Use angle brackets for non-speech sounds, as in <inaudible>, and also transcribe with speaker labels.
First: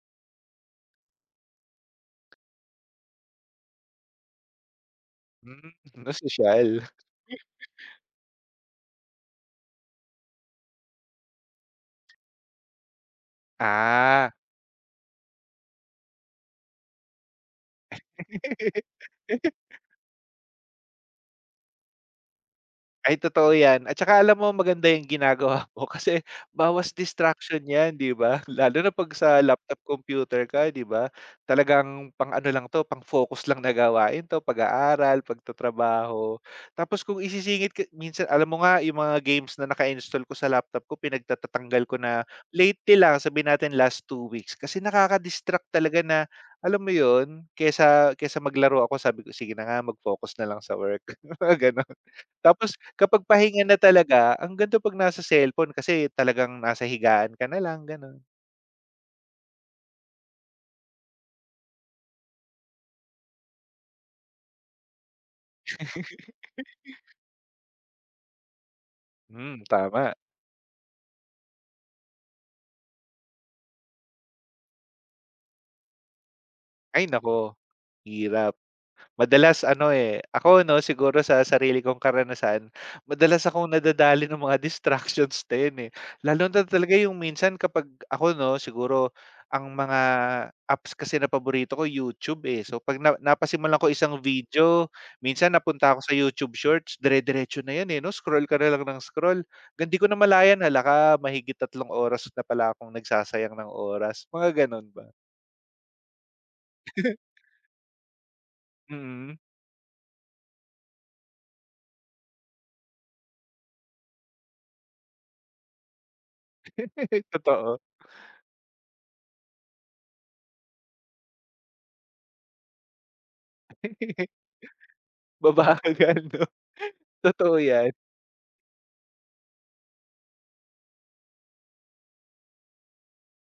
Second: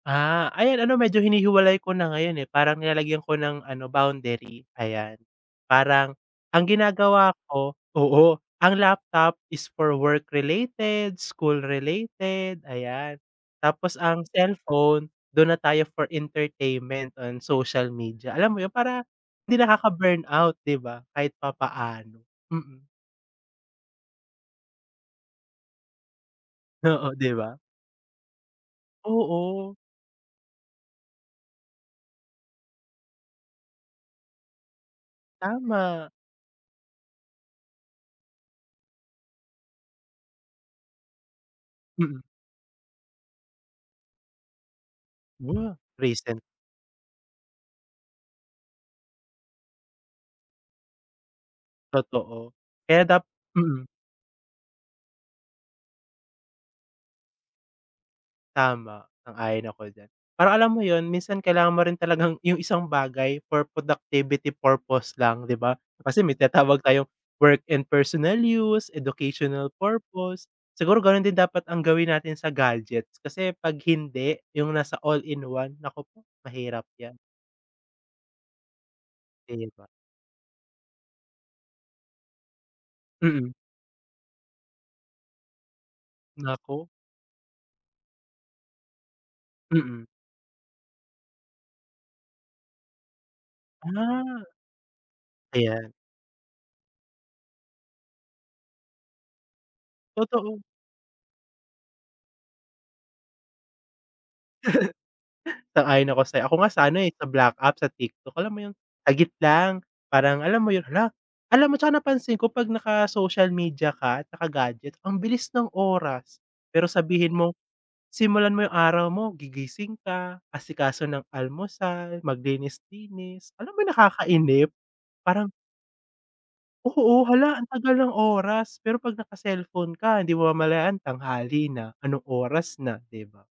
Speaker 1: Ah, ayan ano medyo hinihiwalay ko na ngayon, eh. Parang nilalagyan ko ng ano, boundary, ayan.
Speaker 2: Hmm, mas
Speaker 1: Parang, ang
Speaker 2: sosyal.
Speaker 1: ginagawa
Speaker 2: <laughs>
Speaker 1: ko oo, ang laptop is for work related, school related, ayan. Tapos ang
Speaker 2: Ah.
Speaker 1: cellphone, dun na tayo for entertainment on social media. Alam mo yun, para
Speaker 2: <laughs>
Speaker 1: hindi nakaka burnout, ‘di ba, kahit papaano. Mm.
Speaker 2: Ay, totoo ‘yan. At saka alam mo, maganda yung ginagawa mo kasi bawas
Speaker 1: Oo, ‘di ba.
Speaker 2: distraction ‘yan, di ba. Lalo na ‘pag sa
Speaker 1: Oo.
Speaker 2: laptop, computer ka, ‘di ba. Talagang pang ano lang 'to, pang focus lang na gawain ‘to, pag-aaral,
Speaker 1: Tama.
Speaker 2: pagtatrabaho tapos kung isisingit ka minsan alam mo nga yung mga games na naka-install ko sa laptop ko, pinagtatatanggal ko na
Speaker 1: Mm.
Speaker 2: lately lang, sabihin natin last 2 weeks kasi nakaka-distract
Speaker 1: Wa
Speaker 2: talaga na
Speaker 1: recent.
Speaker 2: alam mo ‘yon, kaysa kaysa maglaro ako sabi ko, “Sige na nga, mag-focus na lang sa work.” Mga gano’n.
Speaker 1: Totoo.
Speaker 2: Tapos
Speaker 1: Kaya dap
Speaker 2: kapag pahinga na
Speaker 1: mm.
Speaker 2: talaga, ang ganda ‘pag nasa cellphone kasi talagang nasa higaan ka nalang gano’n.
Speaker 1: Tama, sang ayon ako diyan. Parang alam mo ‘yon, minsan kailangan mo rin talagang yung isang bagay for productivity purpose lang, ‘di ba. Kasi may tinatawag tayong
Speaker 2: <laughs>
Speaker 1: work and personal use,
Speaker 2: Hmm,
Speaker 1: educational
Speaker 2: tama.
Speaker 1: purpose, siguro ganun din dapat ang gawin natin sa gadgets kasi ‘pag hindi, yung nasa all-in-one, nako po, mahirap
Speaker 2: Ay,
Speaker 1: ‘yan.
Speaker 2: nako. Hirap,
Speaker 1: ‘Di
Speaker 2: madalas
Speaker 1: ba.
Speaker 2: ano, eh, ako ‘no, siguro sa sarili kong karanasan, madalas
Speaker 1: Mm.
Speaker 2: akong nadadali ng mga distractions na yun, eh, lalo na
Speaker 1: Nako.
Speaker 2: talaga yung minsan kapag ako ‘no, siguro ang mga
Speaker 1: Mm.
Speaker 2: apps kasi na paborito ko YouTub, eh, so ‘pag na napasimulan ko isang
Speaker 1: Ah.
Speaker 2: video, minsan napunta
Speaker 1: Ayan.
Speaker 2: ako sa YouTube shorts, dire-diretso na yan, eh, ‘no. Scroll ka nalang nang scroll, ‘gang ‘di ko
Speaker 1: Totoo.
Speaker 2: namalayan, hala ka mahigit 3 oras na pala akong nagsasayang ng oras, mga gano'n ba.
Speaker 1: <laughs> Sang ayon ako sa’yo. Ako nga sana eh,
Speaker 2: <laughs>
Speaker 1: sa black app, sa TikTok alam mo yung, sagit
Speaker 2: Mm.
Speaker 1: lang parang alam mo yun, “Hala.” Alam mo tsaka napansin ko 'pag naka social media ka at naka-gadget, ang bilis ng oras. Pero
Speaker 2: <laughs>
Speaker 1: sabihin mo,
Speaker 2: Totoo.
Speaker 1: simulan mo yung araw mo, gigising ka, asikaso ng almusal, maglinis-linis, alam mo yung
Speaker 2: <laughs>
Speaker 1: nakakainip. Parang
Speaker 2: Mabagal nga, ‘no.
Speaker 1: Oo,
Speaker 2: Totoo
Speaker 1: hala ang
Speaker 2: ‘yan.
Speaker 1: tagal ng oras. Pero ‘pag naka-cellphone ka, ‘di mamamalayan tanghali na, anong oras na, ‘di ba.